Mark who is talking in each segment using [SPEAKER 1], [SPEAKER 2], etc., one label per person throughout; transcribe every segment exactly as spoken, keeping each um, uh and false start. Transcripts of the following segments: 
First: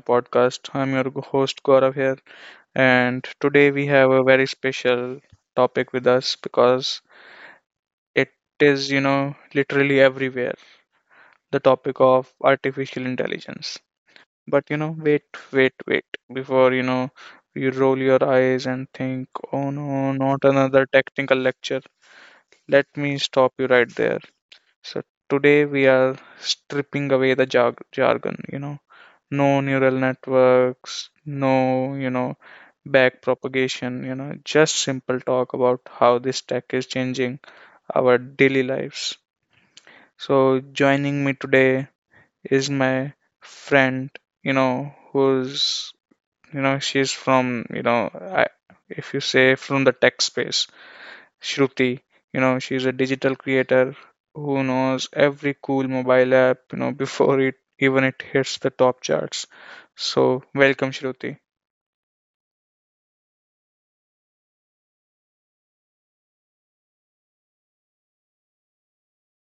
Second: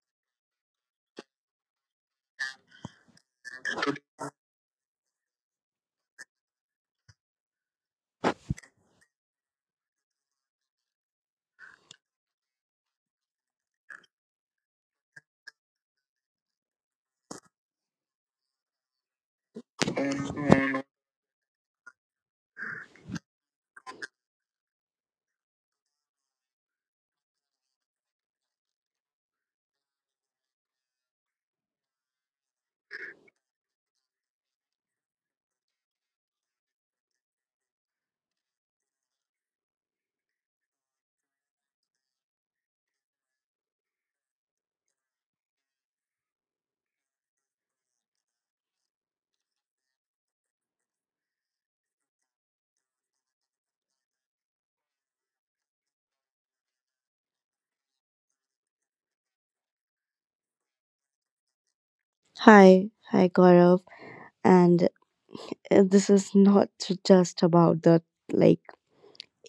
[SPEAKER 1] podcast. I'm your host Gaurav here, and today we have a very special topic with us because it is, you know, literally everywhere, the topic of artificial intelligence. But you know, wait, wait, wait before you know you roll your eyes and think, oh no, not another technical lecture. Let me stop you right there. So today we are stripping away the jarg- jargon, you know, no neural networks, no, you know, back propagation, you know, just simple talk about how this tech is changing our daily lives. So joining me today is my friend, you know, who's, you know, she's from, you know, I, if you say from the tech space. Shruti, you know, she's a digital creator who knows every cool mobile app, you know, before it even it hits the top charts. So welcome, Shruti.
[SPEAKER 2] Hi, hi Gaurav, and uh, this is not just about the like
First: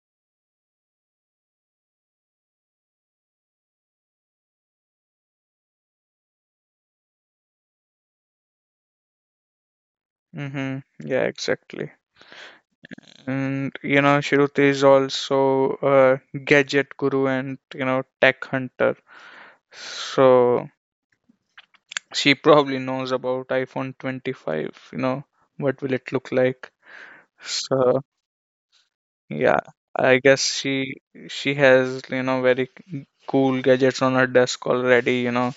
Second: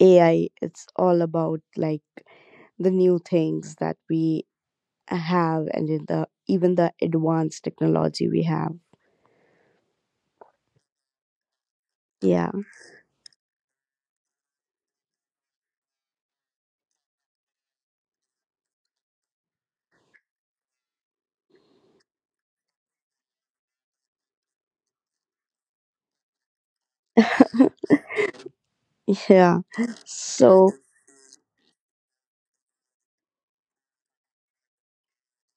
[SPEAKER 2] A I. It's all about like the new things that we have, and in the even the advanced technology we have.
[SPEAKER 1] Mm-hmm. Yeah, exactly.
[SPEAKER 2] Yeah,
[SPEAKER 1] And you know, Shruti is also a gadget guru and you know, tech hunter. So she probably knows about iPhone twenty-five, you know, what will it look like? So
[SPEAKER 2] yeah.
[SPEAKER 1] yeah, I guess
[SPEAKER 2] So,
[SPEAKER 1] she she has, you know, very cool gadgets on our desk already, you know,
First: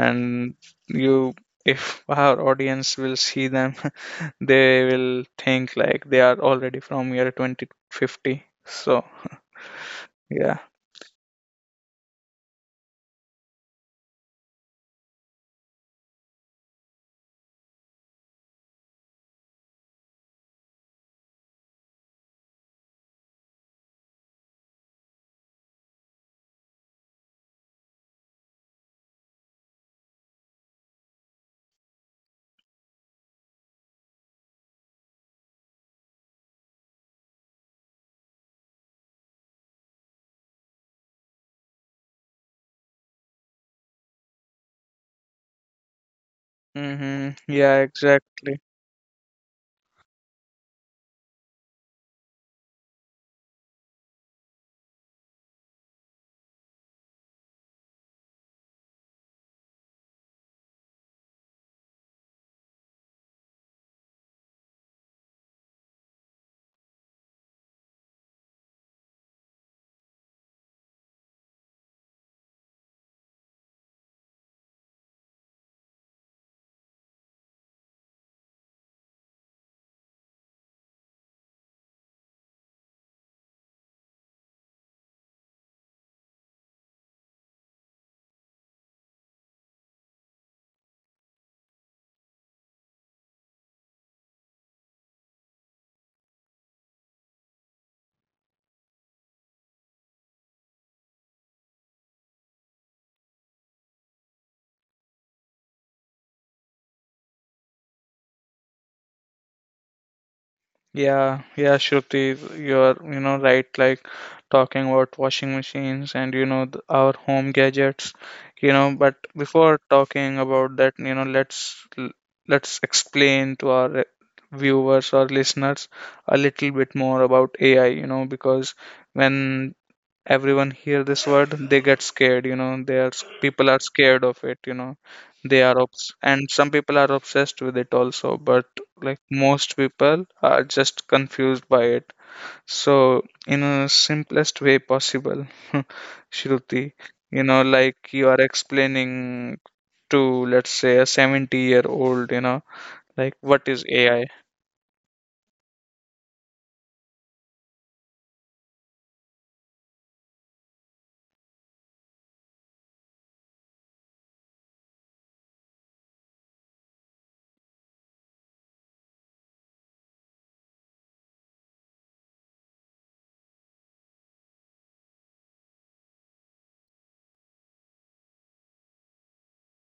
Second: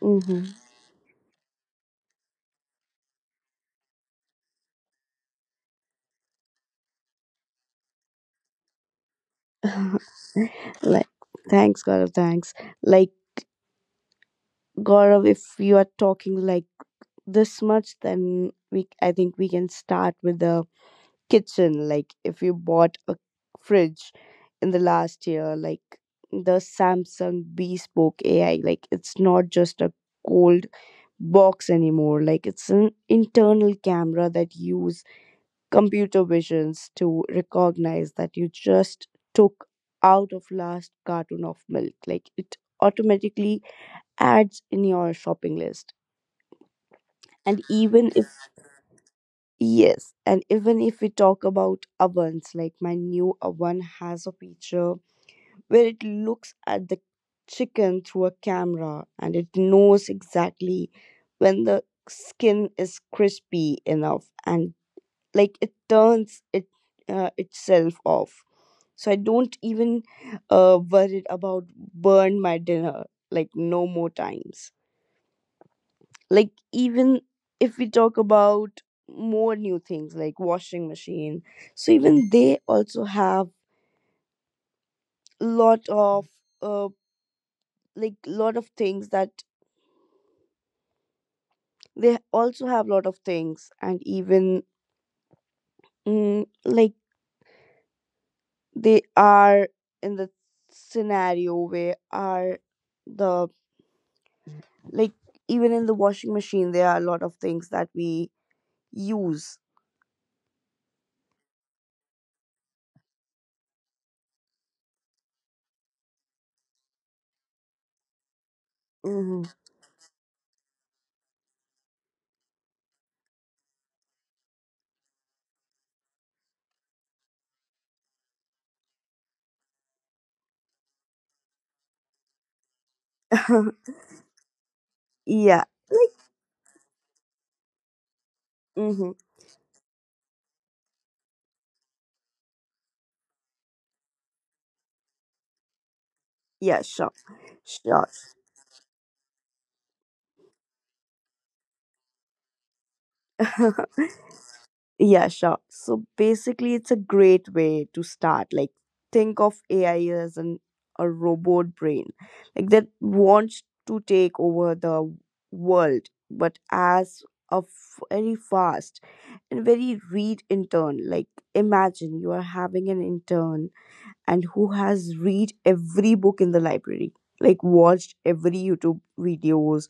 [SPEAKER 2] hmm
[SPEAKER 1] you if our audience will see them, they will think like they are already from year twenty fifty. So, yeah.
[SPEAKER 2] like, thanks Gaurav, thanks. Like Gaurav, if you are talking like this much, then we I think we can start with the kitchen, like if you bought a fridge in the last year, like the Samsung Bespoke A I. Like it's not just a cold box anymore, like it's an internal camera that use computer visions to recognize that you just took out of last carton of milk, like it automatically adds in your shopping list.
[SPEAKER 1] Mm-hmm.
[SPEAKER 2] And
[SPEAKER 1] Yeah,
[SPEAKER 2] even if
[SPEAKER 1] exactly.
[SPEAKER 2] Yes, and even if we talk about ovens, like my new oven has a feature where it looks at the chicken through a camera, and it knows exactly when the skin is crispy enough, and like it turns it uh, itself off. So I don't even uh, worried about burn my dinner, like no more times, like even if we talk about more new things like washing machine, so even they also have lot of uh like lot of things that they also have lot of things, and even mm, like they are in the scenario where are the like even in the washing machine there are a lot of things that we use.
[SPEAKER 1] Yeah, yeah, Shruti, you're, you know, right, like talking about washing machines and, you know, th our home gadgets, you know, but
[SPEAKER 2] Hmm.
[SPEAKER 1] before talking about that, you know, let's l- let's explain to our uh, viewers or listeners a little bit more about A I, you know, because when everyone hear this word they get scared you know they are people are scared of it you know they
[SPEAKER 2] Yeah,
[SPEAKER 1] are obs-
[SPEAKER 2] like,
[SPEAKER 1] and some people are obsessed with it also, but
[SPEAKER 2] hmm,
[SPEAKER 1] like most people are just confused by it. So in a simplest way possible,
[SPEAKER 2] yeah,
[SPEAKER 1] Shruti,
[SPEAKER 2] sure,
[SPEAKER 1] you know
[SPEAKER 2] sure.
[SPEAKER 1] like you are explaining to let's say a seventy year old, you know like what is AI?
[SPEAKER 2] Yeah, sure. So basically, it's a great way to start. Like, think of A I as an a robot brain, like that wants to take over the world, but as a f- very fast and very read intern. Like, imagine you are having an intern and who has read every book in the library, like watched every YouTube videos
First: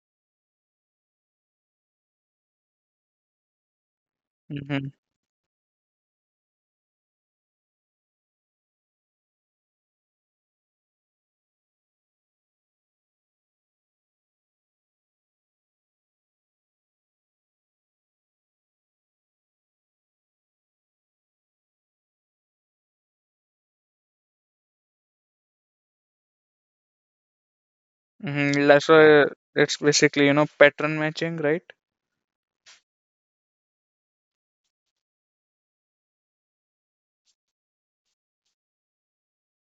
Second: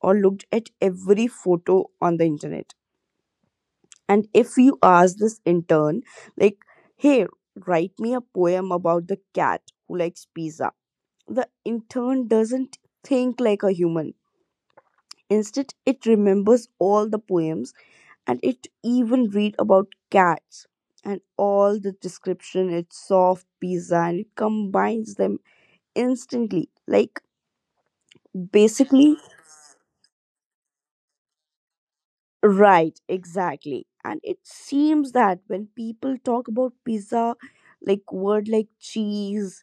[SPEAKER 2] or looked at every photo on the internet. And if you
[SPEAKER 1] Mm-hmm.
[SPEAKER 2] ask this intern, like, hey, write me a poem about the cat who likes pizza, the intern doesn't think like a human. Instead, it remembers all the poems, and it even read about cats and all the description. It's soft pizza, and it combines them instantly. Like,
[SPEAKER 1] Mm-hmm. That's
[SPEAKER 2] basically,
[SPEAKER 1] why it's basically, you know pattern matching, right?
[SPEAKER 2] right, exactly. And it seems that when people talk about pizza, like word like cheese,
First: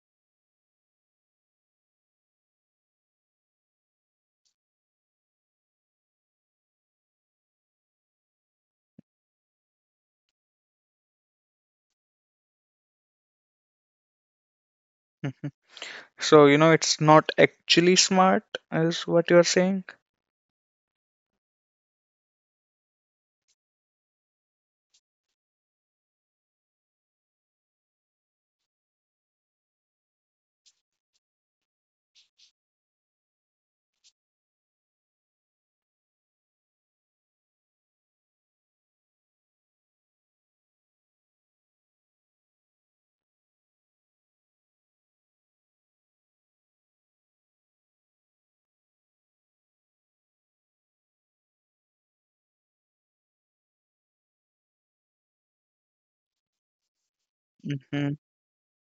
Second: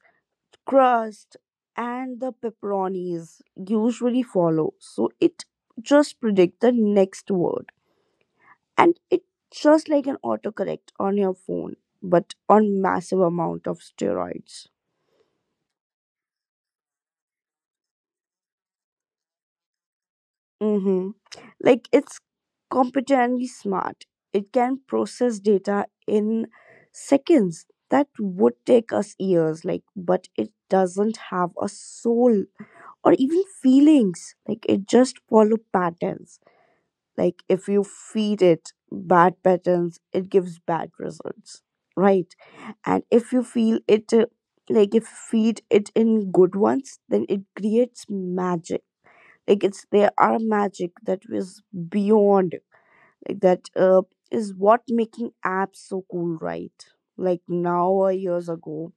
[SPEAKER 2] crust, and the pepperonis usually follow. So it just predict the next word. And it just like an autocorrect on your phone, but on massive amount of steroids.
[SPEAKER 1] So, you know, it's not actually smart, is what you're saying?
[SPEAKER 2] Mm-hmm. Like it's competently smart. It can process data in seconds that would take us years, like, but it doesn't have a soul or even feelings. Like it just follow patterns. Like if you feed it bad patterns, it gives bad results, right? And if you feel it uh, like if you feed it in good ones, then it creates magic. Like it's there are magic that is beyond, like that uh, is what making apps so cool, right? Like now
[SPEAKER 1] Hmm.
[SPEAKER 2] or years ago,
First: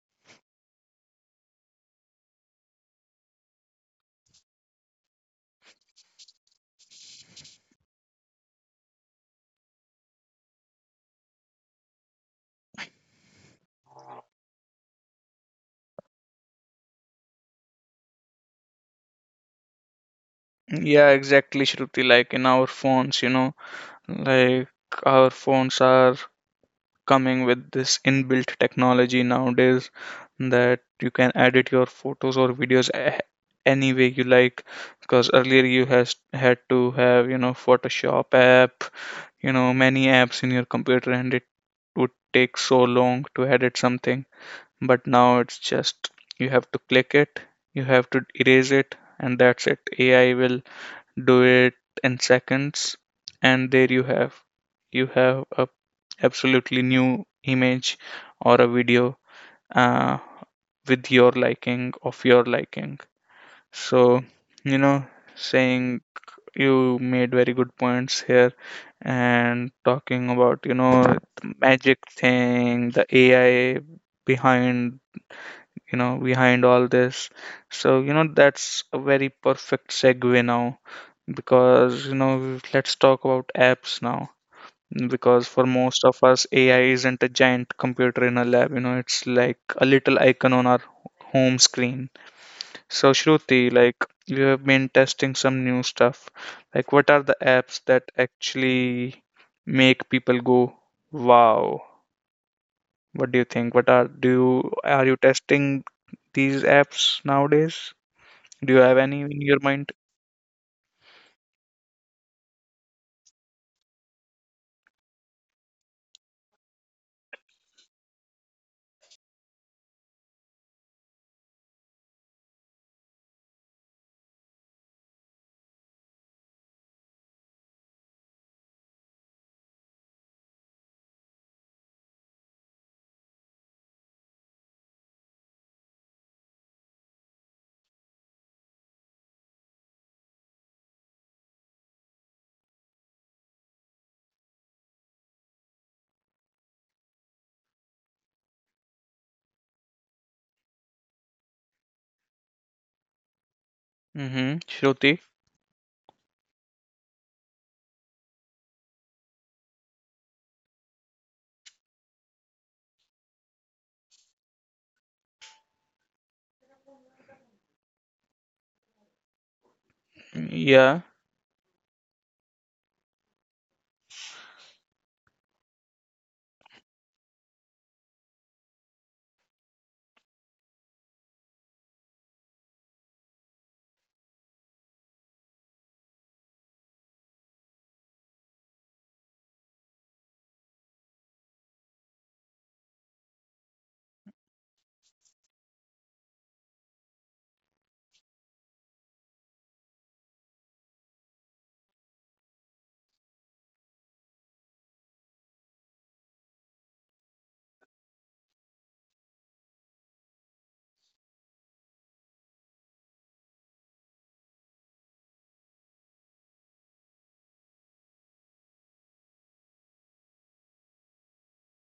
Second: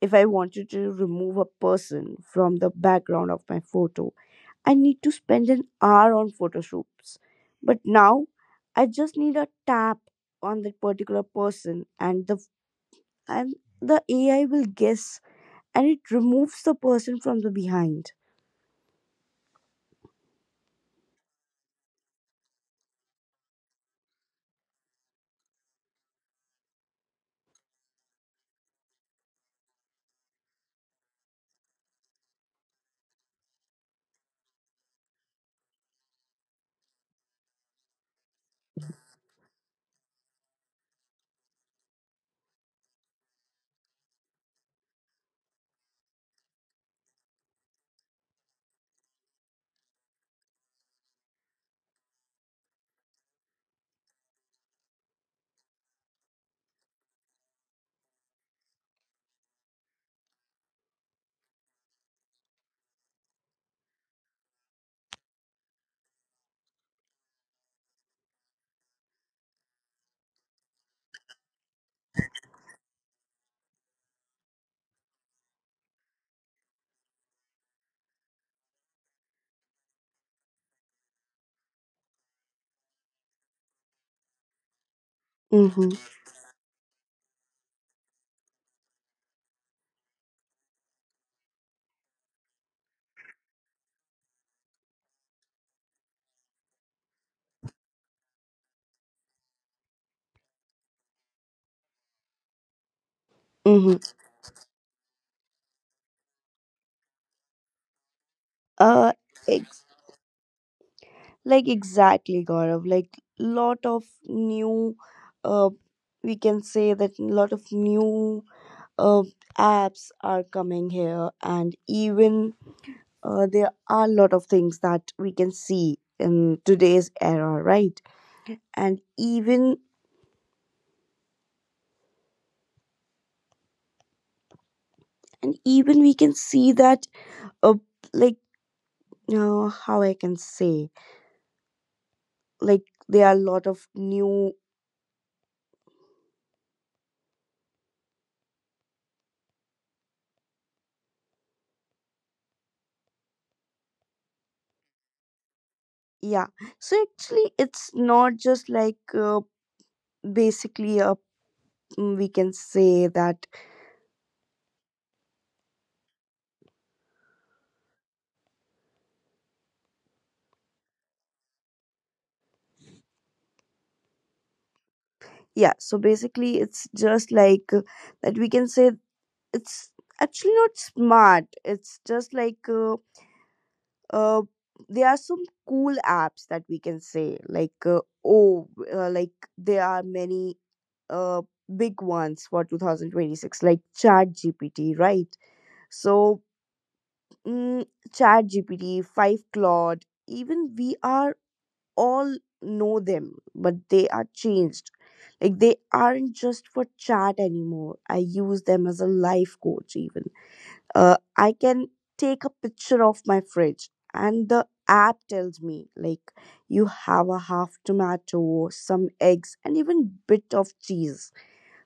[SPEAKER 2] if I wanted to remove a person from the background of my photo, I need to spend an hour on photo shoots. But now I just need a tap on that particular person, and the and the A I will guess, and it removes the person from the behind.
[SPEAKER 1] Yeah, exactly, Shruti. Like in our phones, you know, like our phones are coming with this inbuilt technology nowadays that you can edit your photos or videos a- any way you like. Because earlier you has had to have, you know, Photoshop app, you know, many apps in your computer, and it would take so long to edit something. But now it's just you have to click it, you have to erase it, and that's it. A I will do it in seconds, and there you have you have a absolutely new image or a video, uh, with your liking of your liking. So, you know, saying you made very good points here and talking about, you know the magic thing, the AI behind, you know, behind all this. So, you know, that's a very perfect segue now, because, you know, let's talk about apps now. Because for
[SPEAKER 2] Mm-hmm.
[SPEAKER 1] most of us, A I isn't a giant computer in a lab, you know, it's like a little icon on our home screen. So, Shruti, like, you have been testing some new stuff. Like, what are the apps that actually make people go, wow? What do you think? What
[SPEAKER 2] Mm-hmm.
[SPEAKER 1] are do you Are you testing these apps nowadays? Do you have
[SPEAKER 2] Uh
[SPEAKER 1] any in your
[SPEAKER 2] ex-
[SPEAKER 1] mind?
[SPEAKER 2] like exactly, Gaurav. Like lot of new uh we can say that lot of new uh apps are coming here, and even uh, there are a lot of things that we can see in today's era, right? And even and even we can see that uh, like uh, how I can say, like there are a lot of new.
[SPEAKER 1] Mm-hmm. Shruti?
[SPEAKER 2] Yeah, so actually it's not just like uh, basically a mm, we can say that.
[SPEAKER 1] Yeah.
[SPEAKER 2] Yeah, so basically it's just like uh, that we can say it's actually not smart, it's just like uh, uh, there are some cool apps that we can say, like uh, oh uh, like there are many uh, big ones for two thousand twenty-six, like chat G P T, right? So mm, chat G P T five, claude, even we are all know them, but they are changed, like they aren't just for chat anymore. I use them as a life coach. Even uh, I can take a picture of my fridge, and the app tells me, like, you have a half tomato, some eggs, and even bit of cheese.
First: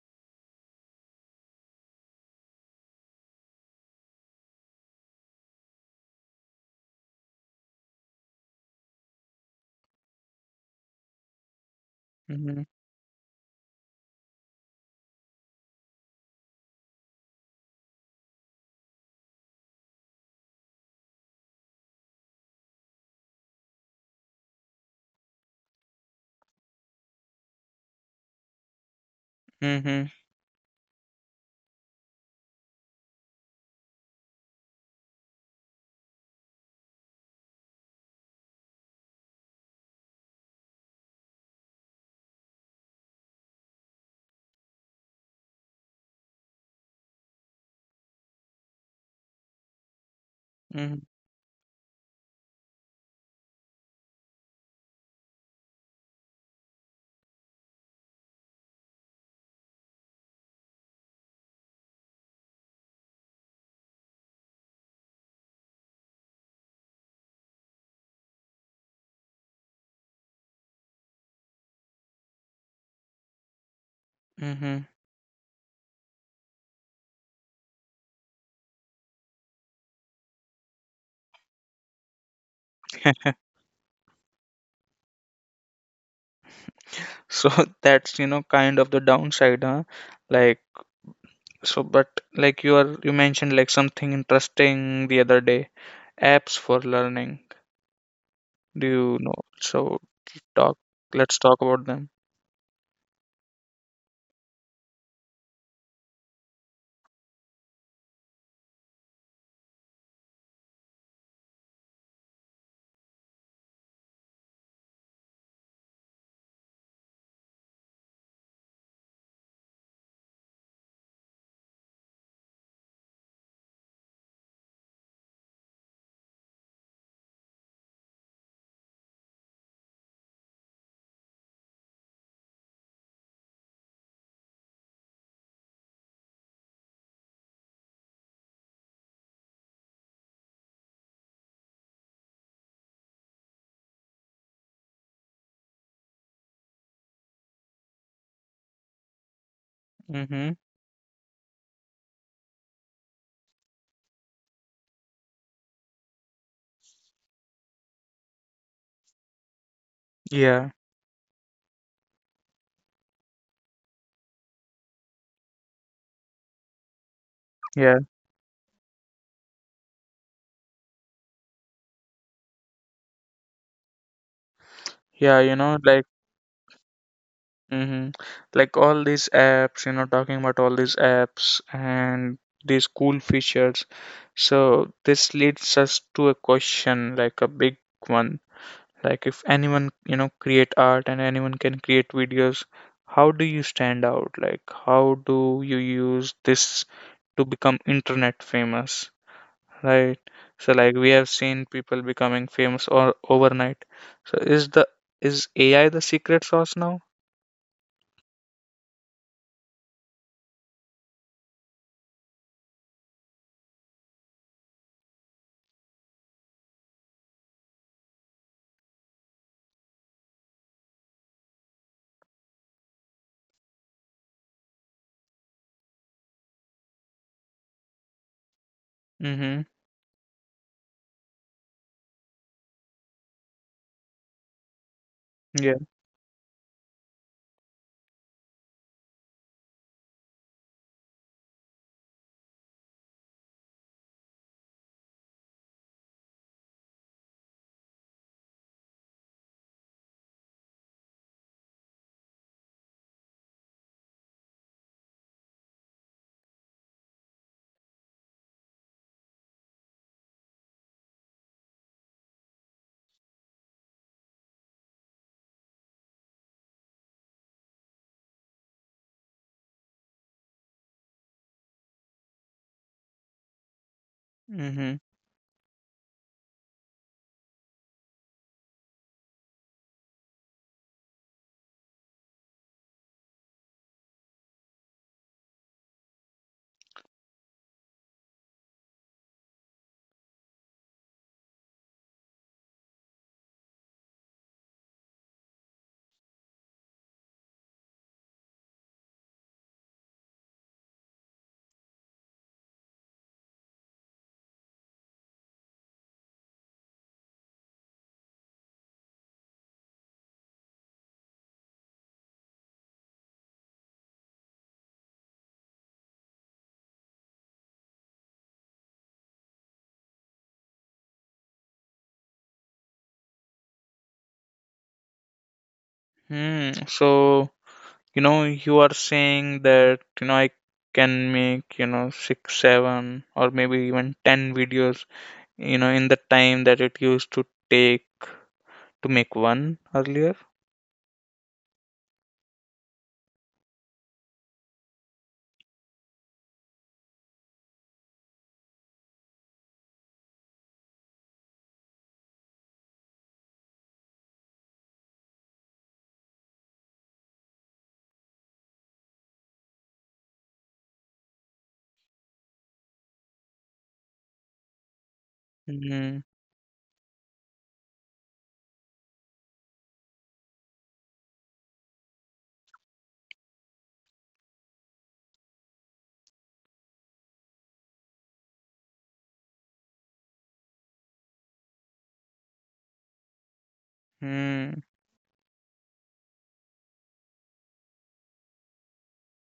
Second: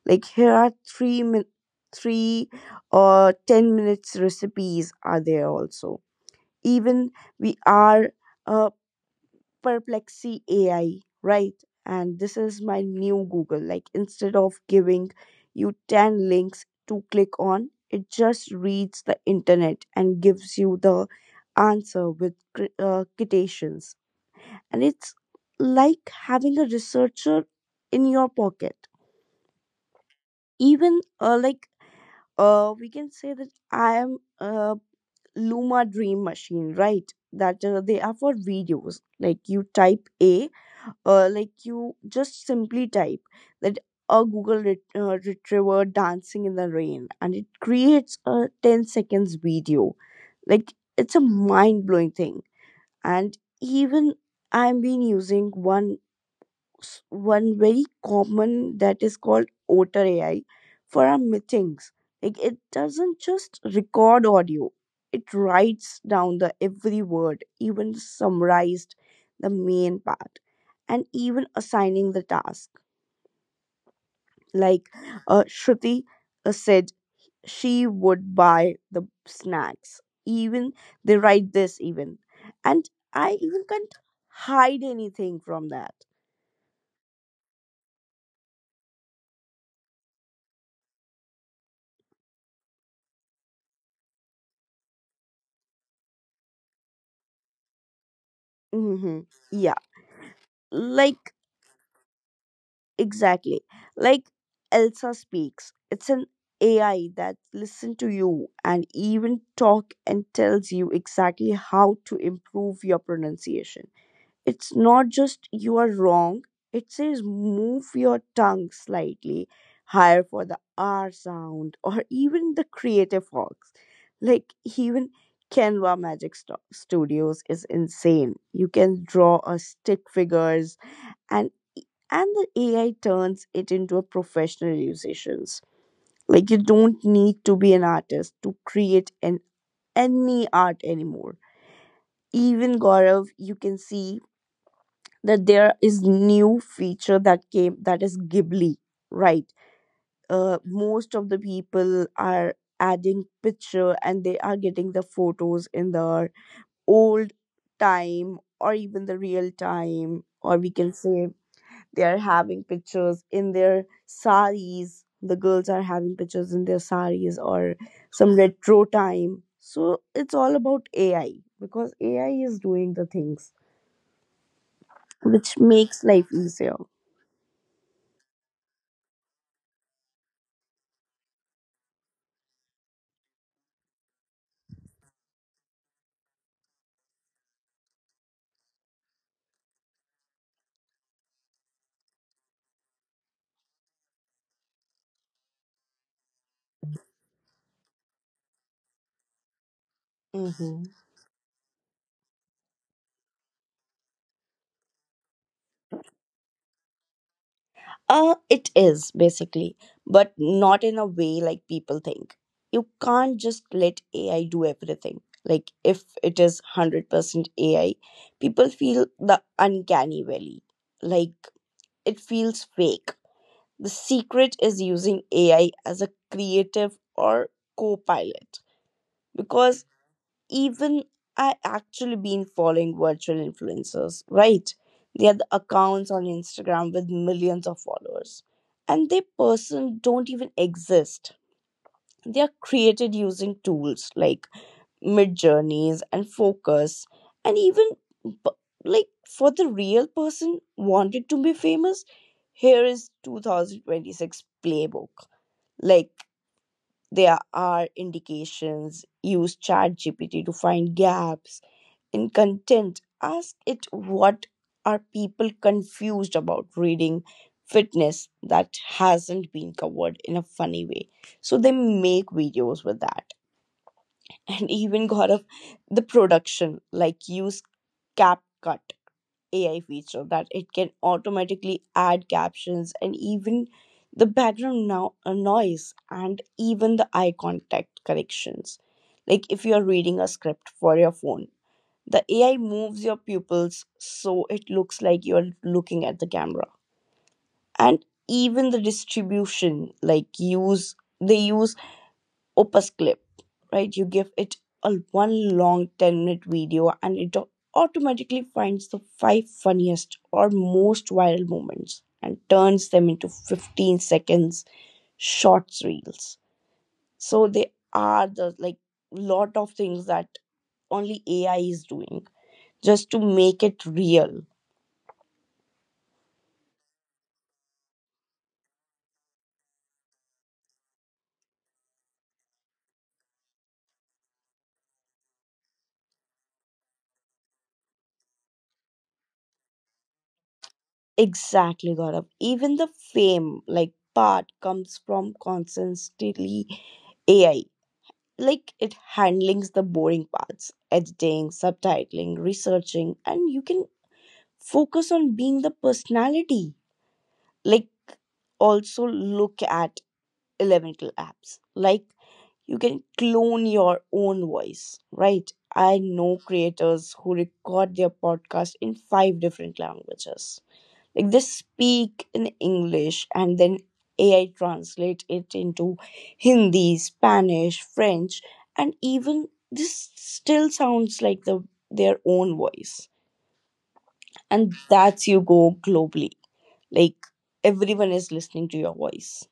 [SPEAKER 2] Like here are three min- three or ten minutes recipes are there also. Even we are uh, Perplexy A I, right? And this is
[SPEAKER 1] Mm-hmm.
[SPEAKER 2] my new Google. Like instead of giving you ten links to click on, it just reads the internet and gives you the answer with cri- uh, quotations. And it's like having a researcher in your pocket.
[SPEAKER 1] Mm-hmm.
[SPEAKER 2] Even uh, like uh, we can say that I am a Luma Dream Machine, right? That uh, they are for videos. Like you type A uh, like you just simply type that a google ret- uh, retriever dancing in the rain, and it creates a ten seconds video, like
[SPEAKER 1] Mm-hmm.
[SPEAKER 2] it's a mind blowing thing. And even I've been using one s- one very common that is called Otter A I for our meetings. Like it doesn't just record audio; it writes down the every word, even summarized the main part, and even assigning the task.
[SPEAKER 1] Mm-hmm.
[SPEAKER 2] Like uh, Shruti uh, said, she would buy the snacks. Even they write this even, and I even can't hide anything from that.
[SPEAKER 1] So, that's, you know, kind of the downside, huh? Like, so, but like you are, you mentioned like something interesting the other day, apps for learning. Do you
[SPEAKER 2] Hmm.
[SPEAKER 1] know?
[SPEAKER 2] Yeah,
[SPEAKER 1] So talk,
[SPEAKER 2] like,
[SPEAKER 1] let's talk about them.
[SPEAKER 2] exactly. Like Elsa speaks. It's an A I that listens to you and even talk and tells you exactly how to improve your pronunciation. It's not just you are wrong. It says move your tongue slightly higher for the R sound, or even the creative fox. Like even Canva Magic Sto- Studios is insane. You can draw a stick figures, and e, and the A I turns it into a professional musicians. Like you don't need to be an artist to create an any art anymore. Even Gaurav, you can see that there is new feature that came, that is Ghibli, right?
[SPEAKER 1] Mm-hmm.
[SPEAKER 2] Uh, most of the people are adding picture, and they are getting the photos in the old time or even the real time, or we
[SPEAKER 1] Yeah.
[SPEAKER 2] can say. They are having pictures in their saris. The girls are having pictures in their saris, or
[SPEAKER 1] Yeah.
[SPEAKER 2] some retro time. So it's all about A I, because A I is doing the things
[SPEAKER 1] Yeah. You
[SPEAKER 2] which
[SPEAKER 1] know,
[SPEAKER 2] makes
[SPEAKER 1] like,
[SPEAKER 2] life easier.
[SPEAKER 1] Mm-hmm. Like all these apps, you know, talking about all these apps and these cool features. So this leads us to a question, like a big one. Like if anyone, you know, create art and anyone can create videos, how do you stand out? Like how do you use this to become internet famous, right? So
[SPEAKER 2] Mm-hmm.
[SPEAKER 1] like we have seen people becoming famous or overnight. So is the is A I the secret sauce now?
[SPEAKER 2] Uh, it is basically, but not in a way like people think. You can't just let A I do everything. Like if it is one hundred percent A I, people feel the uncanny valley. Like it feels fake. The secret is using A I as a creative or co pilot,
[SPEAKER 1] Mm-hmm.
[SPEAKER 2] because even I actually been following virtual influencers, right? They are the accounts on Instagram with millions of followers, and they person don't even exist. They are created using tools like Mid Journeys and Focus, and even b- like for the real person wanted to be famous, here is two thousand twenty-six playbook. Like there are indications, use chat G P T to find gaps in content, ask it what are people confused about reading fitness that hasn't been covered in a funny way, so they make videos with that. And
[SPEAKER 1] Mm-hmm.
[SPEAKER 2] even got of the production, like use CapCut A I feature that it can automatically add captions and even the background now uh, noise, and even the eye contact corrections. Like if you are reading a script for your phone, the A I moves your pupils so it looks like you are looking at the camera. And even the distribution, like use they use opus clip, right? You give it a one long ten minute video, and it au- automatically finds the five funniest or most viral moments, and turns them into fifteen seconds shorts reels. So they are the like lot of things that only A I is doing, just to make it real.
[SPEAKER 1] Hmm. So, you know, you are saying that, you know, I can make, you know, six, seven, or maybe even ten videos, you know, in the time that it used to take to make one earlier.
[SPEAKER 2] Exactly, Gaurav. Even the fame like part comes from constantly A I. Like it handlings the boring parts, editing, subtitling, researching, and you can focus on being the personality. Like also look at elemental apps, like you can clone your own voice, right? I
[SPEAKER 1] Mm-hmm.
[SPEAKER 2] know creators who record their podcast in five different languages, like they speak in English, and then A I translate it into Hindi, Spanish, French, and even this still sounds like the their own voice.
[SPEAKER 1] Hmm.
[SPEAKER 2] And that's you go globally, like everyone is listening to your voice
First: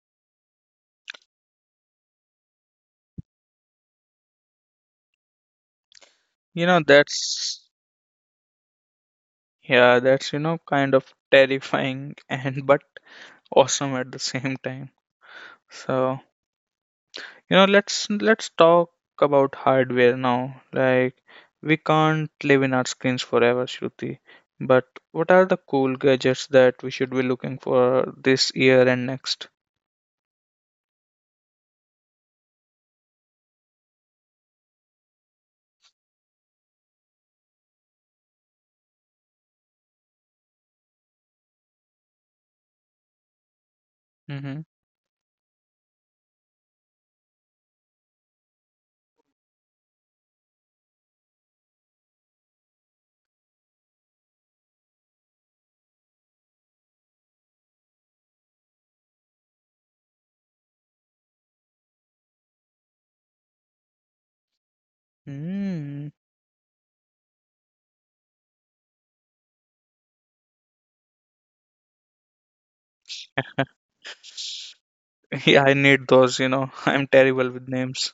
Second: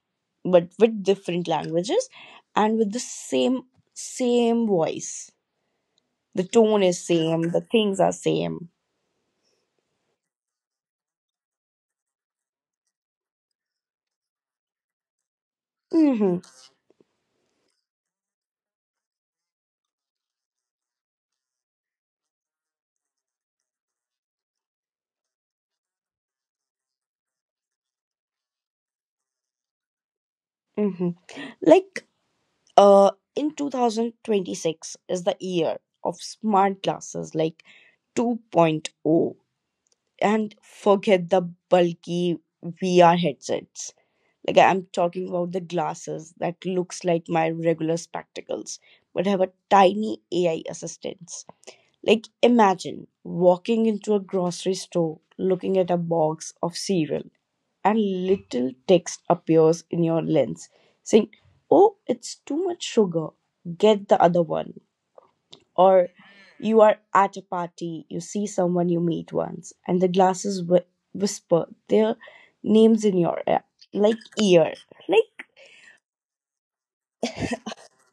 [SPEAKER 2] but with different languages, and with the same same voice, the
[SPEAKER 1] You know,
[SPEAKER 2] tone is same, the
[SPEAKER 1] that's,
[SPEAKER 2] things are same.
[SPEAKER 1] yeah, that's, you know, kind of terrifying and but awesome at the same time. So,
[SPEAKER 2] hmm
[SPEAKER 1] You know, let's let's talk about hardware now. Like we can't live in our screens forever, Shruti. But what are the cool gadgets that we should be looking for this year and next?
[SPEAKER 2] hmm like uh, in twenty twenty-six is the year of smart glasses, like 2.0 point oh, and forget the bulky V R headsets. Like
[SPEAKER 1] Mm-hmm.
[SPEAKER 2] I'm talking about the glasses that looks like my regular spectacles but have a tiny A I assistance. Like, imagine walking into a grocery store, looking at a box of cereal, and little text appears in your lens saying, "Oh, it's too much sugar, get the other one." Or
[SPEAKER 1] Mm.
[SPEAKER 2] you are at a party, you see someone you meet once, and the glasses whi- whisper their names in your ear, like ear. Like,
[SPEAKER 1] Yeah, I need those, you know. I'm terrible with names.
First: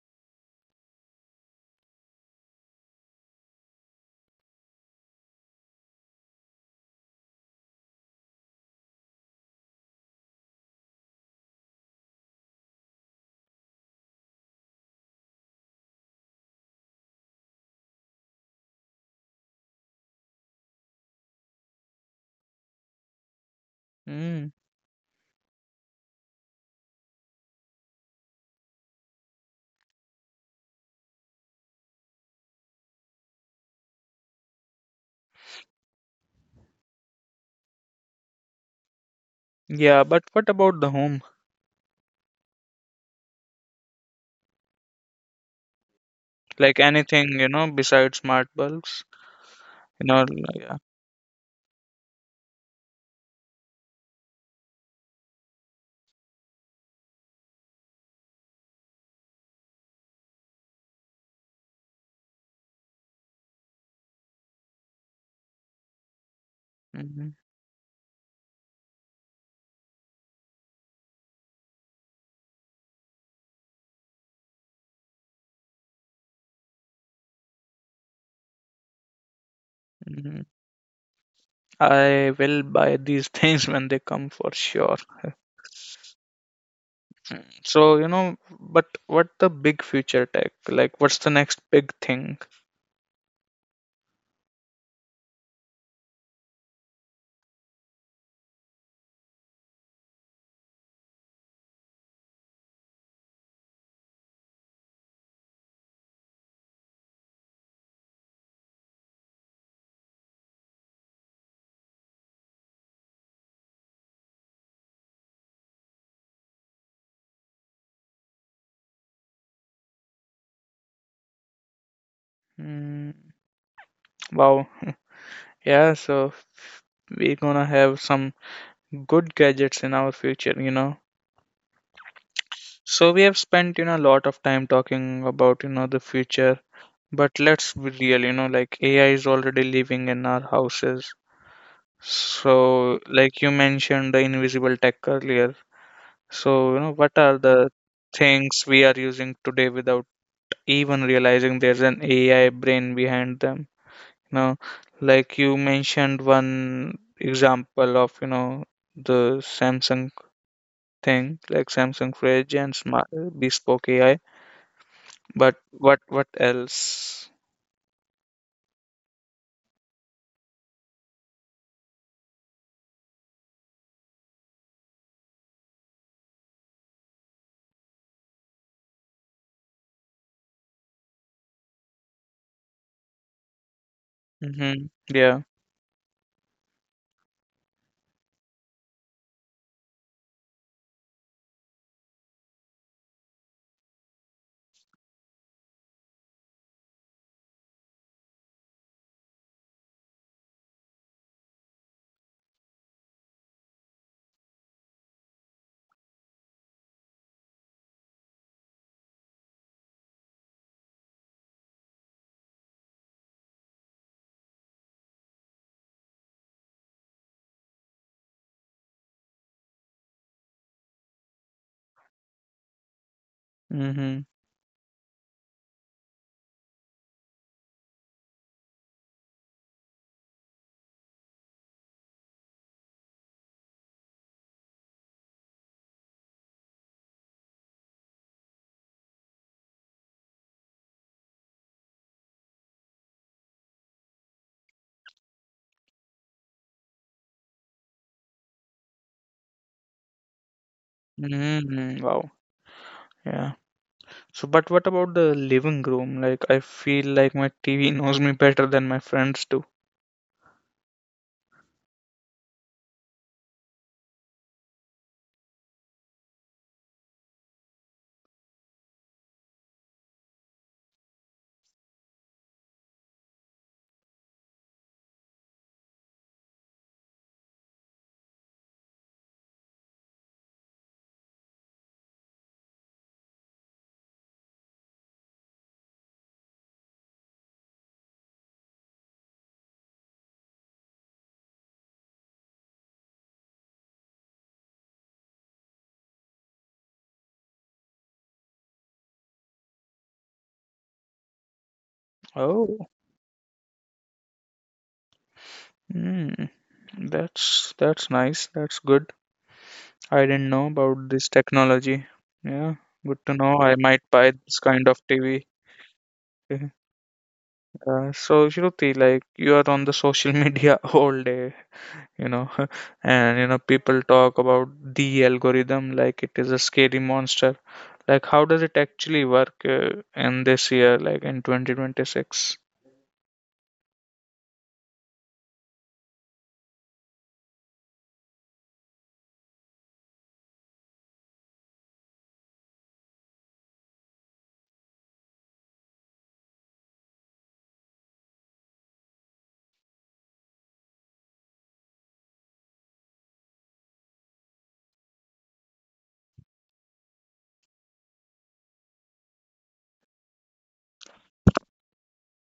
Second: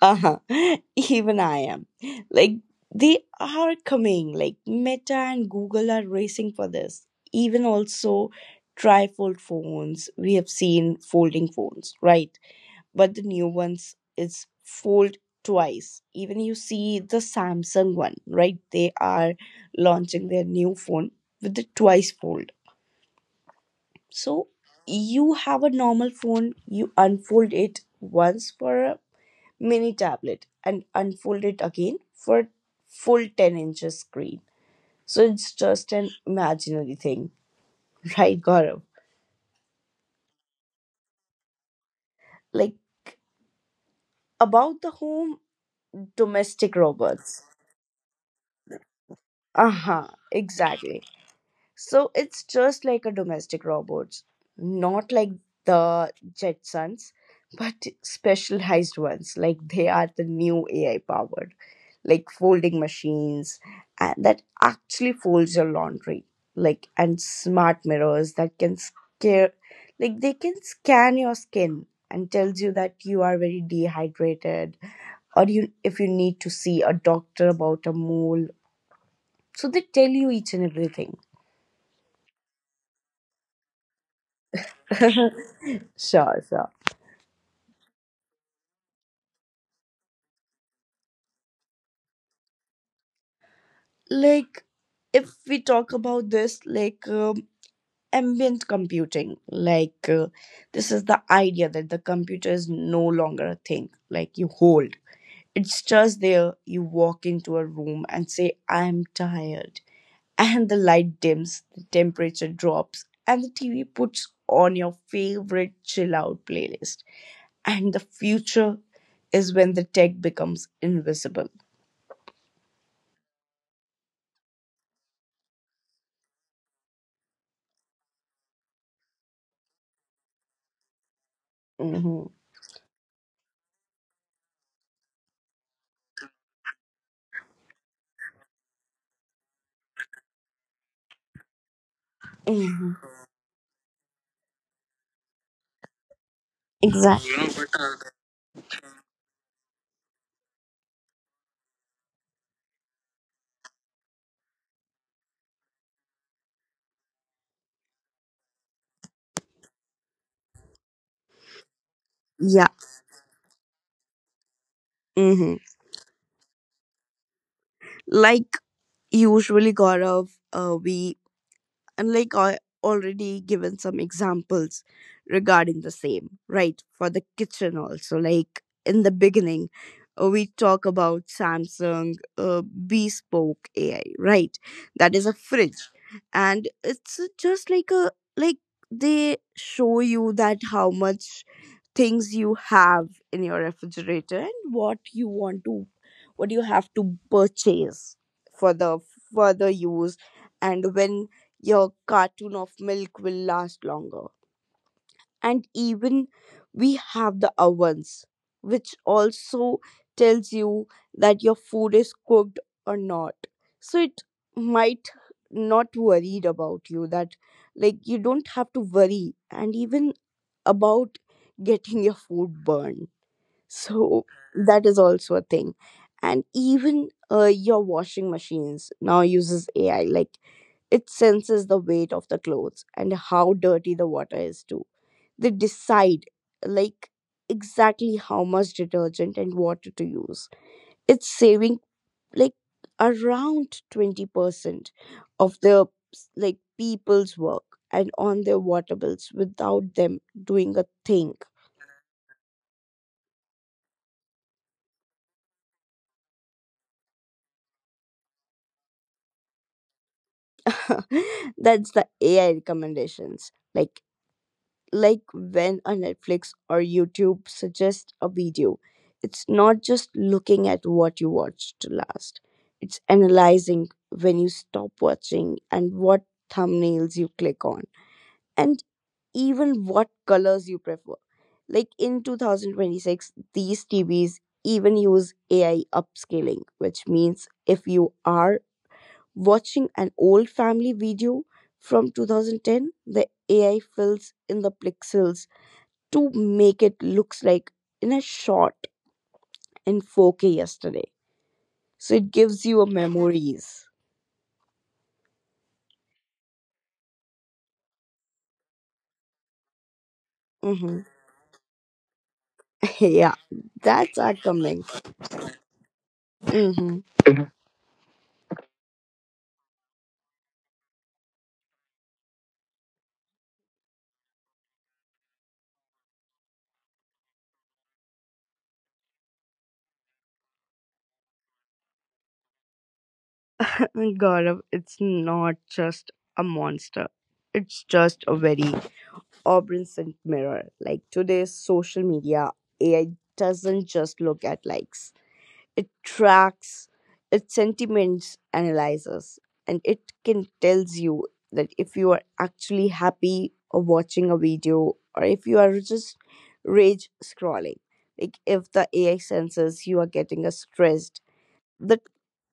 [SPEAKER 2] uh-huh. Even I am. Like they are coming. Like Meta and Google are racing for this. Even also trifold phones. We have seen folding phones, right? But the new ones is fold twice. Even you see the Samsung one, right? They are launching their new phone with the twice fold. So
[SPEAKER 1] Mm.
[SPEAKER 2] you have a normal phone, you unfold it once for mini tablet and unfold it again for full ten inches screen. So it's just an imaginary thing, right, Gaurav?
[SPEAKER 1] Yeah, but what about the home?
[SPEAKER 2] Like about the home domestic
[SPEAKER 1] Like anything,
[SPEAKER 2] robots.
[SPEAKER 1] you know, besides smart bulbs?
[SPEAKER 2] Uh
[SPEAKER 1] You
[SPEAKER 2] huh,
[SPEAKER 1] know, like- yeah.
[SPEAKER 2] exactly. So it's just like a domestic robots, not like the Jetsons, but specialized ones. Like they are the new A I powered, like folding machines and that actually folds your laundry. Like and
[SPEAKER 1] hmm
[SPEAKER 2] smart mirrors that can scare, like they can scan your skin and tells you that you are very dehydrated or you if you need to see a doctor about a mole. So they tell you
[SPEAKER 1] hmm
[SPEAKER 2] each and everything.
[SPEAKER 1] I will buy these things when they come for sure.
[SPEAKER 2] Sure, sure.
[SPEAKER 1] So, you know, but what the big future tech? Like, what's the next big thing?
[SPEAKER 2] like if we talk about this like um, ambient computing like uh, this is the idea that the computer is no longer a thing like you hold. It's just there. You walk into a room and say, I'm tired, and the light dims, the temperature drops, and the TV puts on your favorite chill out playlist. And the future is when the tech becomes invisible.
[SPEAKER 1] Mm, wow. Yeah, so we're gonna have some good gadgets in our future, you know.
[SPEAKER 2] Mhm.
[SPEAKER 1] So we have spent, you know, a lot of time talking about, you know, the future, but let's be real, you know, like A I is already living in our houses.
[SPEAKER 2] Mhm.
[SPEAKER 1] So, like you mentioned the invisible tech earlier. So, you know, what are
[SPEAKER 2] Exactly.
[SPEAKER 1] the things we are using today without even realizing there's an A I brain behind them. You know, like you mentioned one example of, you know, the Samsung thing, like Samsung fridge
[SPEAKER 2] Yeah.
[SPEAKER 1] and smart, uh, bespoke A I. But
[SPEAKER 2] Hmm.
[SPEAKER 1] what what else?
[SPEAKER 2] Like usually, Gaurav, uh, we and like i already given some examples regarding the same, right? For the kitchen also, like in the beginning uh, we talk about Samsung uh, bespoke AI, right?
[SPEAKER 1] Mm-hmm.
[SPEAKER 2] That is a
[SPEAKER 1] Yeah.
[SPEAKER 2] fridge, and it's just like a like they show you that how much things you have in your refrigerator and what you want to, what you have to purchase for the further use, and when your cartoon of milk will last longer. And even we have the ovens, which also tells you that your food is cooked or not. So it might not worried about you that like you don't have to worry and even about getting your food burned.
[SPEAKER 1] Mm-hmm.
[SPEAKER 2] So that is also a thing. And even uh, your washing machines now uses A I. Like it senses the weight of the clothes and how dirty the water is, too. They decide, like, exactly how much detergent and water to use. It's saving, like, around twenty percent of their, like, people's work and on their water bills without them doing a thing.
[SPEAKER 1] Mm-hmm. Wow. Yeah. So, but what about the living room? Like, I feel like my T V knows me better than my friends do.
[SPEAKER 2] That's the A I recommendations. Like, like when a Netflix or YouTube suggests a video, it's not just looking at what you watched last, it's analyzing when you stop watching and what thumbnails you click on, and even what colors you prefer. Like in twenty twenty-six, these T Vs even use A I upscaling, which means if you are watching an old family video from twenty ten, the A I fills in the pixels to make it looks like in a shot in four K yesterday. So it gives
[SPEAKER 1] Oh.
[SPEAKER 2] you a memories.
[SPEAKER 1] Mm. That's that's nice. That's good. I didn't know
[SPEAKER 2] Hmm.
[SPEAKER 1] about this technology. Yeah, good to
[SPEAKER 2] Yeah,
[SPEAKER 1] know. I might
[SPEAKER 2] that's
[SPEAKER 1] buy
[SPEAKER 2] our
[SPEAKER 1] this kind
[SPEAKER 2] coming.
[SPEAKER 1] of T V.
[SPEAKER 2] Hmm.
[SPEAKER 1] Uh, so Shruti, like you are on the social media all day, you know, and you know people talk about the algorithm like it is a scary monster. Like how does it actually work, uh, in this year, like in twenty twenty-six?
[SPEAKER 2] Gaurav, it's not just a monster. It's just a very obscene mirror. Like today's social media, A I doesn't just look at likes. It tracks its sentiments, analyzes, and it can tells you that if you are actually happy or watching a video or if you are just rage scrolling. Like if the A I senses you are getting a stressed, that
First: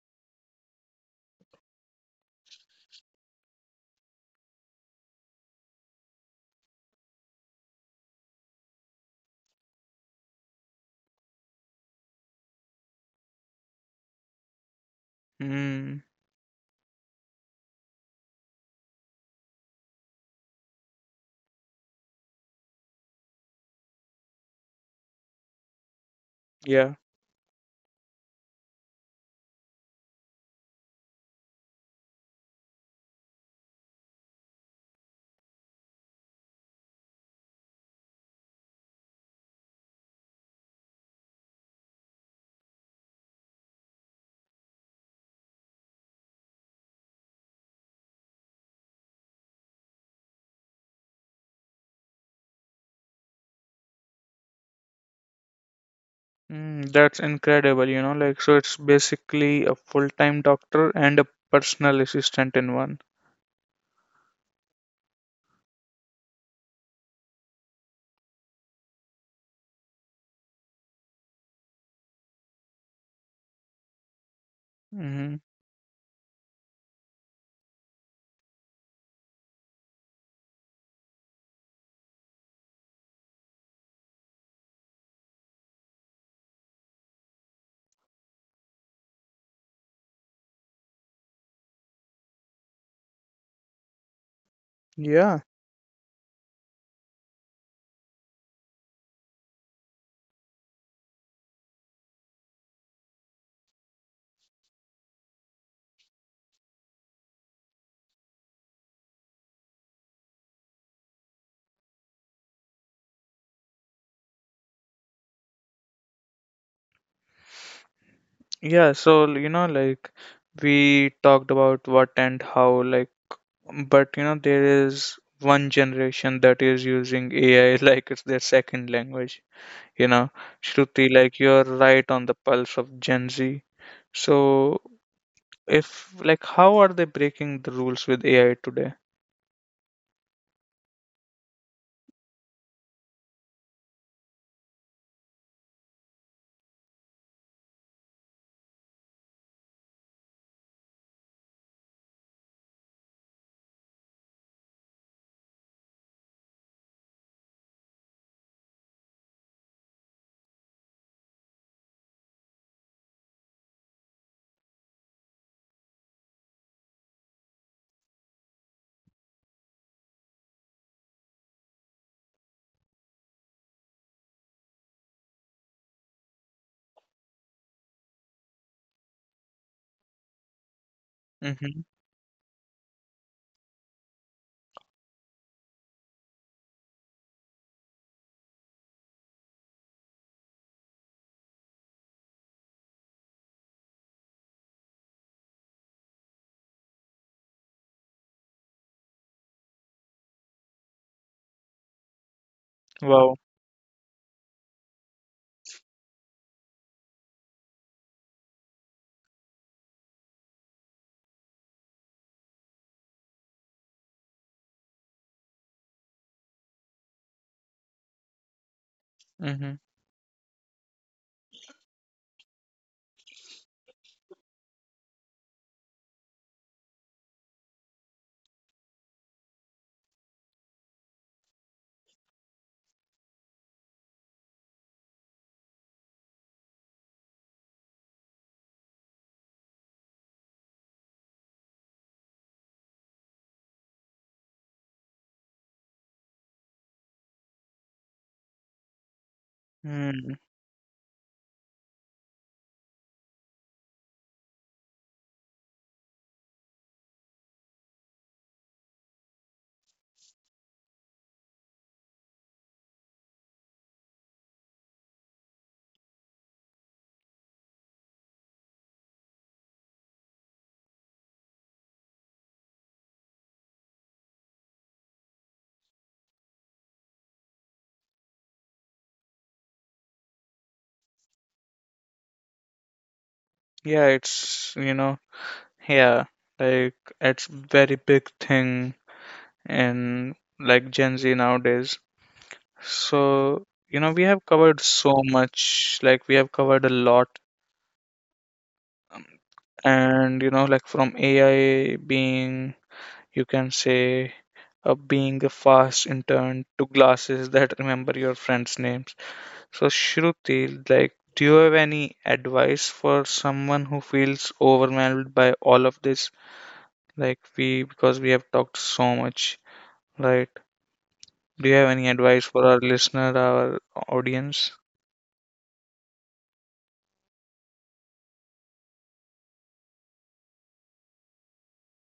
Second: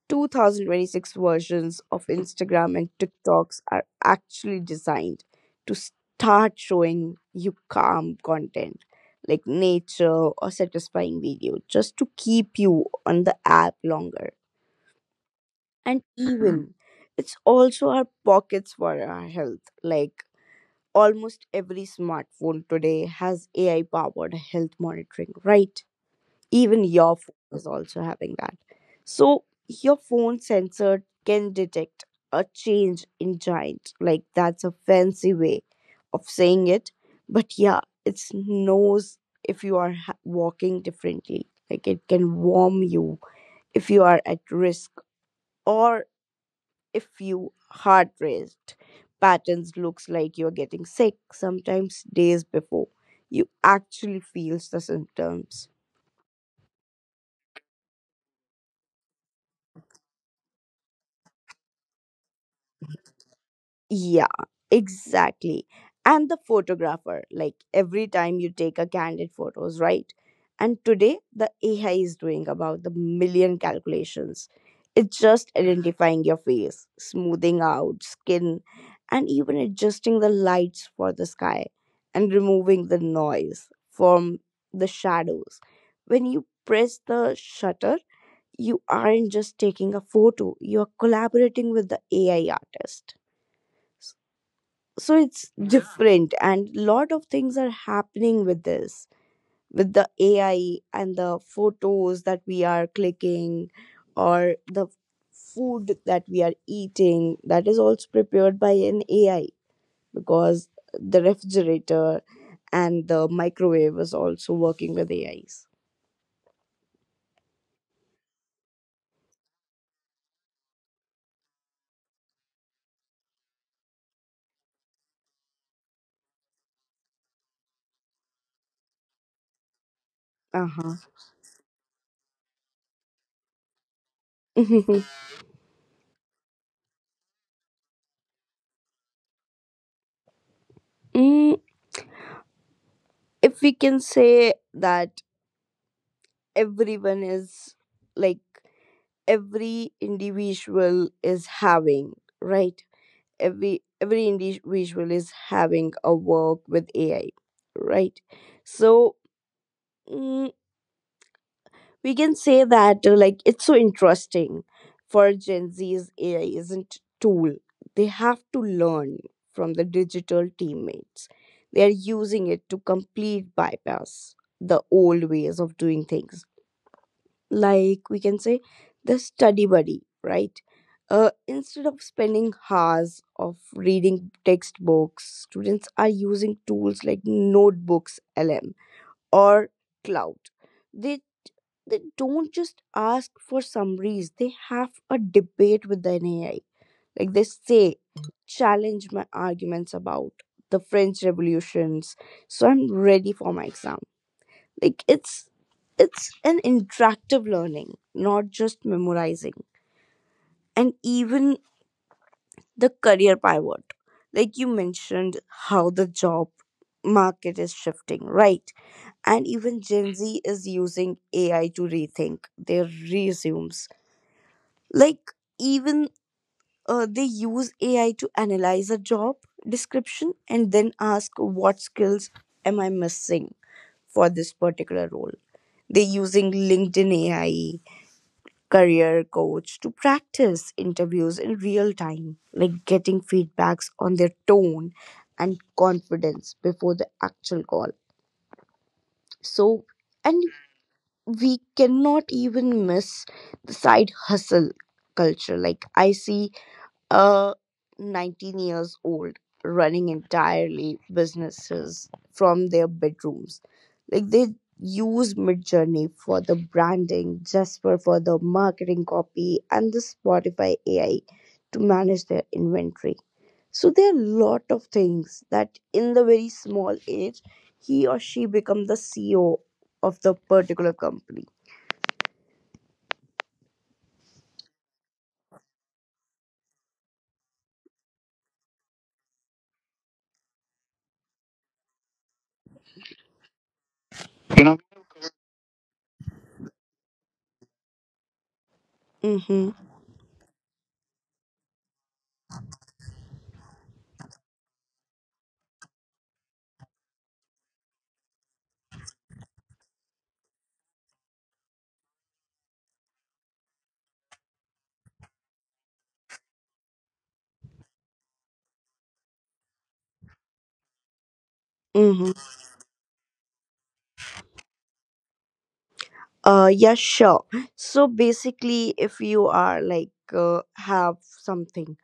[SPEAKER 2] twenty twenty-six versions of Instagram and TikToks are actually designed to start showing you calm content like nature or satisfying video just to keep you on the app longer.
[SPEAKER 1] Mm,
[SPEAKER 2] And even it's also our pockets for our health. Like almost every smartphone today has A I powered health monitoring, right? Even
[SPEAKER 1] yeah.
[SPEAKER 2] your phone is also having that. So your phone sensor can detect a change in giant. Like that's a fancy way of saying it. But yeah, it knows if you are ha- walking differently. Like it can warn you if you are at risk or if you heart raced patterns looks like you're getting sick sometimes days before you actually feels the symptoms.
[SPEAKER 1] Mm, that's incredible, you know, like so it's basically a full-time doctor and a personal assistant in one.
[SPEAKER 2] Yeah, exactly. And the photographer, like every time you take a candid photos, right? And today the A I is doing about the million calculations. It's
[SPEAKER 1] Mm-hmm.
[SPEAKER 2] just identifying your face, smoothing out skin, and even adjusting the lights for the sky and removing the noise from the shadows. When you press the shutter, you aren't just taking a photo, you're collaborating with the A I artist. So
[SPEAKER 1] Yeah,
[SPEAKER 2] it's, yeah, different, and lot of things are happening with this, with the AI and the photos that we are clicking or the food that we are eating, that is also prepared by an AI, because the refrigerator and the microwave is also working with A Is.
[SPEAKER 1] yeah, so you know, like we talked about what and how, like, but you know, there is one generation that is using A I like it's their second language. You know, Shruti,
[SPEAKER 2] Uh-huh.
[SPEAKER 1] like you're right on the pulse of Gen Z. So, if like, how are they breaking the rules with A I today?
[SPEAKER 2] mm, if we can say that everyone is, like, every individual is having, right, every every individual is having a work with AI, right? So, mm, we can say that uh, like it's so interesting. For Gen Z's, AI isn't tool they have to learn from, the digital teammates. They are using it to complete bypass the old ways of doing things. Like, we can say, the study buddy, right? Uh,
[SPEAKER 1] Mm-hmm.
[SPEAKER 2] instead of spending hours of reading textbooks, students are using tools like Notebooks L M or Cloud. They they don't just ask for summaries, they have a debate with the A I. Like they say, challenge my arguments about the French revolutions so I'm
[SPEAKER 1] Wow.
[SPEAKER 2] ready for my exam. Like it's it's an interactive learning, not just memorizing. And even the career pivot, like you mentioned, how the job market is shifting, right? And
[SPEAKER 1] Mm-hmm.
[SPEAKER 2] even Gen Z is using AI to rethink their resumes. Like, even uh, they use AI to analyze a job description and then ask, what skills am I missing for this particular role? They're using LinkedIn AI career coach to practice interviews in real time, like getting feedbacks on their tone and confidence before the actual call. So,
[SPEAKER 1] Mm.
[SPEAKER 2] and we cannot even miss the side hustle culture. Like, I see a nineteen years old running entirely businesses from their bedrooms. Like they use Midjourney for the branding, Jasper for the marketing copy, and the Spotify AI to manage their inventory. So there are a lot of things that in the very small age he or she become the C E O of the particular company.
[SPEAKER 1] Yeah, it's you know, yeah, like it's very big thing in like Gen Z nowadays. So, you know, we have
[SPEAKER 2] You
[SPEAKER 1] covered
[SPEAKER 2] know.
[SPEAKER 1] so much, like we have covered a lot,
[SPEAKER 2] Mm-hmm.
[SPEAKER 1] and you know, like from A I being, you can say, uh, being a fast intern to glasses that remember your friends' names. So, Shruti, like, do you have any advice for someone who feels overwhelmed by all of this? Like we, because we have talked so much, right? Do you have any
[SPEAKER 2] Mm-hmm.
[SPEAKER 1] advice for our listener, our audience?
[SPEAKER 2] Uh, yeah, sure. So basically, if you are like uh, have something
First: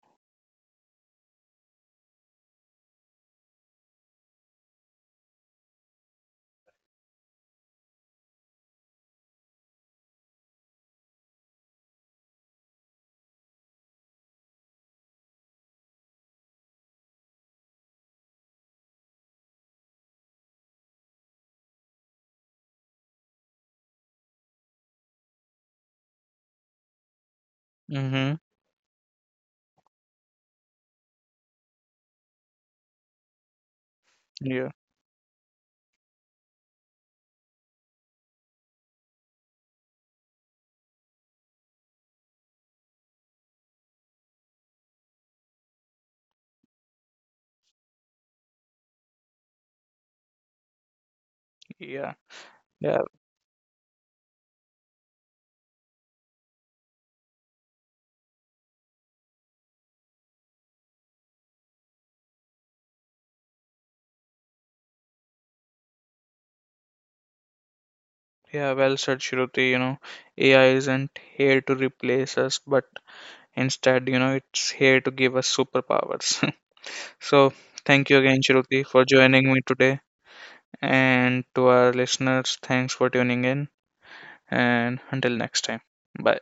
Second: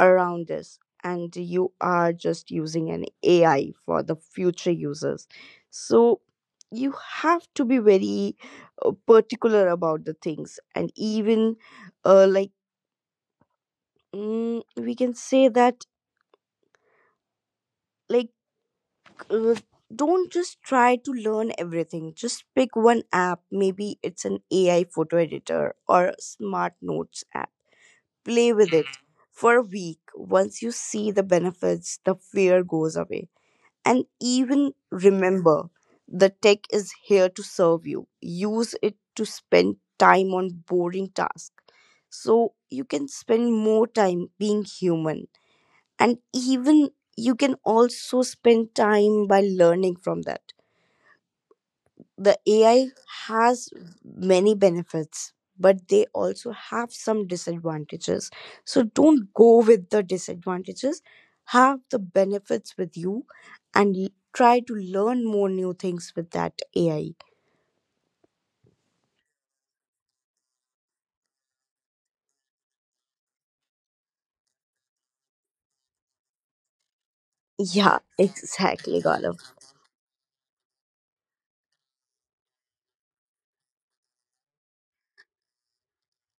[SPEAKER 2] around us and you are just using an A I for the future users, so you have to be very uh, particular about the things, and even uh, like mm, we can say that like. Uh, don't just try to learn everything, just pick one app, maybe it's an AI photo editor or a smart notes app.
[SPEAKER 1] Mm-hmm.
[SPEAKER 2] Play with it for a week. Once you see the benefits, the fear goes away. And
[SPEAKER 1] Yeah.
[SPEAKER 2] even remember, the tech is here to serve you. Use it to spend time on boring tasks so you can spend more time being human. And even you can also spend time by learning from that.
[SPEAKER 1] Yeah.
[SPEAKER 2] The A I
[SPEAKER 1] Yeah.
[SPEAKER 2] has many benefits, but they also have some disadvantages. So don't go with the disadvantages. Have the benefits with you and l- try to learn more new things with that A I.
[SPEAKER 1] Yeah, well said, Shruti. You know, A I isn't here to replace us, but instead, you know, it's here to give us superpowers. So,
[SPEAKER 2] Yeah,
[SPEAKER 1] thank you again, Shruti,
[SPEAKER 2] exactly,
[SPEAKER 1] for
[SPEAKER 2] Gaurav.
[SPEAKER 1] joining me today. And to our listeners, thanks for tuning in. And until next time, bye.